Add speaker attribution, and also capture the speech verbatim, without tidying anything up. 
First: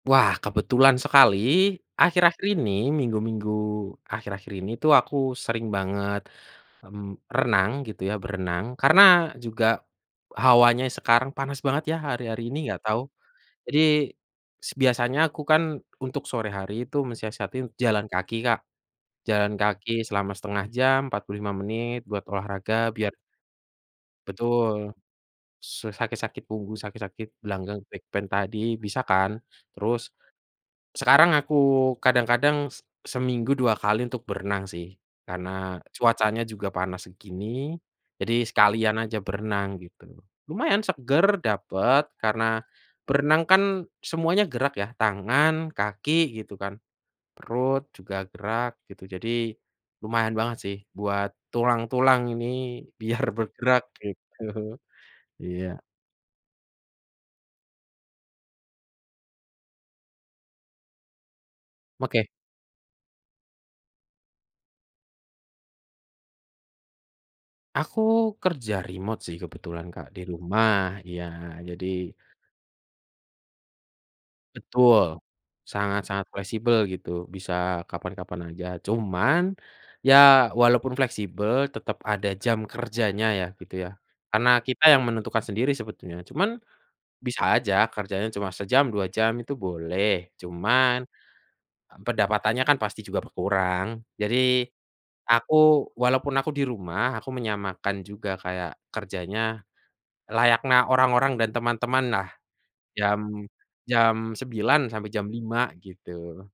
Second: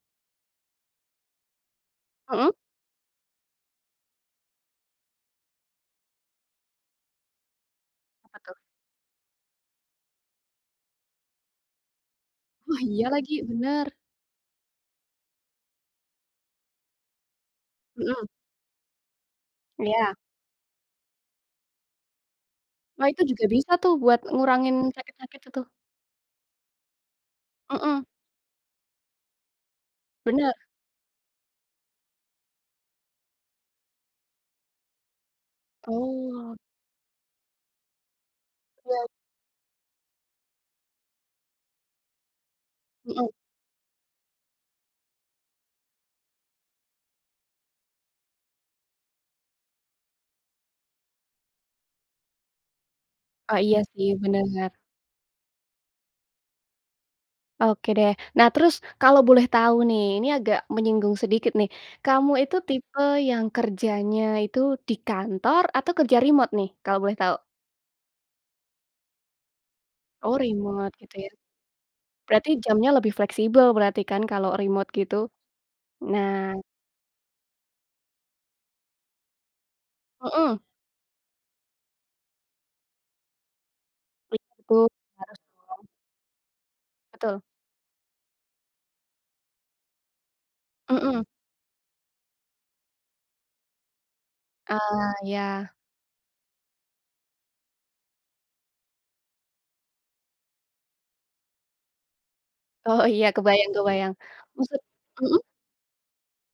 Speaker 1: Wah, kebetulan sekali akhir-akhir
Speaker 2: Mhm.
Speaker 1: ini, minggu-minggu akhir-akhir ini tuh aku sering banget, mmm, renang gitu ya,
Speaker 2: Apa tuh?
Speaker 1: berenang. Karena juga hawanya sekarang panas banget ya, hari-hari ini,
Speaker 2: Wah,
Speaker 1: enggak tahu.
Speaker 2: iya lagi,
Speaker 1: Jadi
Speaker 2: bener.
Speaker 1: s biasanya aku kan untuk sore hari itu mensiasatin jalan
Speaker 2: Mhm.
Speaker 1: kaki Kak, jalan kaki
Speaker 2: Iya.
Speaker 1: selama setengah jam, empat puluh lima menit buat olahraga
Speaker 2: Wah,
Speaker 1: biar
Speaker 2: itu juga bisa tuh, buat ngurangin
Speaker 1: Betul,
Speaker 2: sakit-sakit itu.
Speaker 1: su sakit-sakit punggung, sakit-sakit gelanggang
Speaker 2: Mhm.
Speaker 1: back pain tadi, bisa kan. Terus,
Speaker 2: Bener.
Speaker 1: sekarang aku kadang-kadang se seminggu dua kali untuk berenang sih, karena cuacanya
Speaker 2: Oh.
Speaker 1: juga panas segini, jadi sekalian
Speaker 2: Iya.
Speaker 1: aja berenang gitu. Lumayan seger dapet, karena
Speaker 2: Mhm.
Speaker 1: berenang kan semuanya gerak ya, tangan, kaki gitu kan, perut juga gerak gitu, jadi lumayan banget sih, buat tulang-tulang ini biar
Speaker 2: Oh, iya
Speaker 1: bergerak
Speaker 2: sih, bener.
Speaker 1: gitu, iya.
Speaker 2: Oke deh. Nah terus, kalau boleh tahu nih, ini agak menyinggung sedikit nih.
Speaker 1: Oke.
Speaker 2: Kamu itu tipe yang kerjanya itu di kantor atau kerja remote nih, kalau boleh tahu?
Speaker 1: Aku kerja remote sih, kebetulan Kak, di
Speaker 2: Oh
Speaker 1: rumah,
Speaker 2: remote gitu
Speaker 1: iya,
Speaker 2: ya,
Speaker 1: jadi
Speaker 2: berarti jamnya lebih fleksibel berarti kan, kalau remote gitu?
Speaker 1: Betul, sangat-sangat
Speaker 2: Nah
Speaker 1: fleksibel gitu, bisa kapan-kapan aja. Cuman, ya
Speaker 2: Mhm.
Speaker 1: walaupun fleksibel, tetap ada jam kerjanya ya, gitu ya. Karena
Speaker 2: Itu
Speaker 1: kita yang menentukan
Speaker 2: harus
Speaker 1: sendiri
Speaker 2: dong.
Speaker 1: sebetulnya, cuman
Speaker 2: Betul.
Speaker 1: bisa aja kerjanya cuma sejam, dua jam itu boleh, cuman,
Speaker 2: Mhm.
Speaker 1: eee, pendapatannya kan pasti juga berkurang. Jadi,
Speaker 2: Ah,
Speaker 1: aku
Speaker 2: iya.
Speaker 1: walaupun aku di rumah, aku menyamakan juga kayak kerjanya layakna orang-orang dan teman-teman lah,
Speaker 2: Oh,
Speaker 1: jam
Speaker 2: iya, kebayang-kebayang,
Speaker 1: jam sembilan
Speaker 2: usut
Speaker 1: sampai jam
Speaker 2: mhm?
Speaker 1: lima gitu.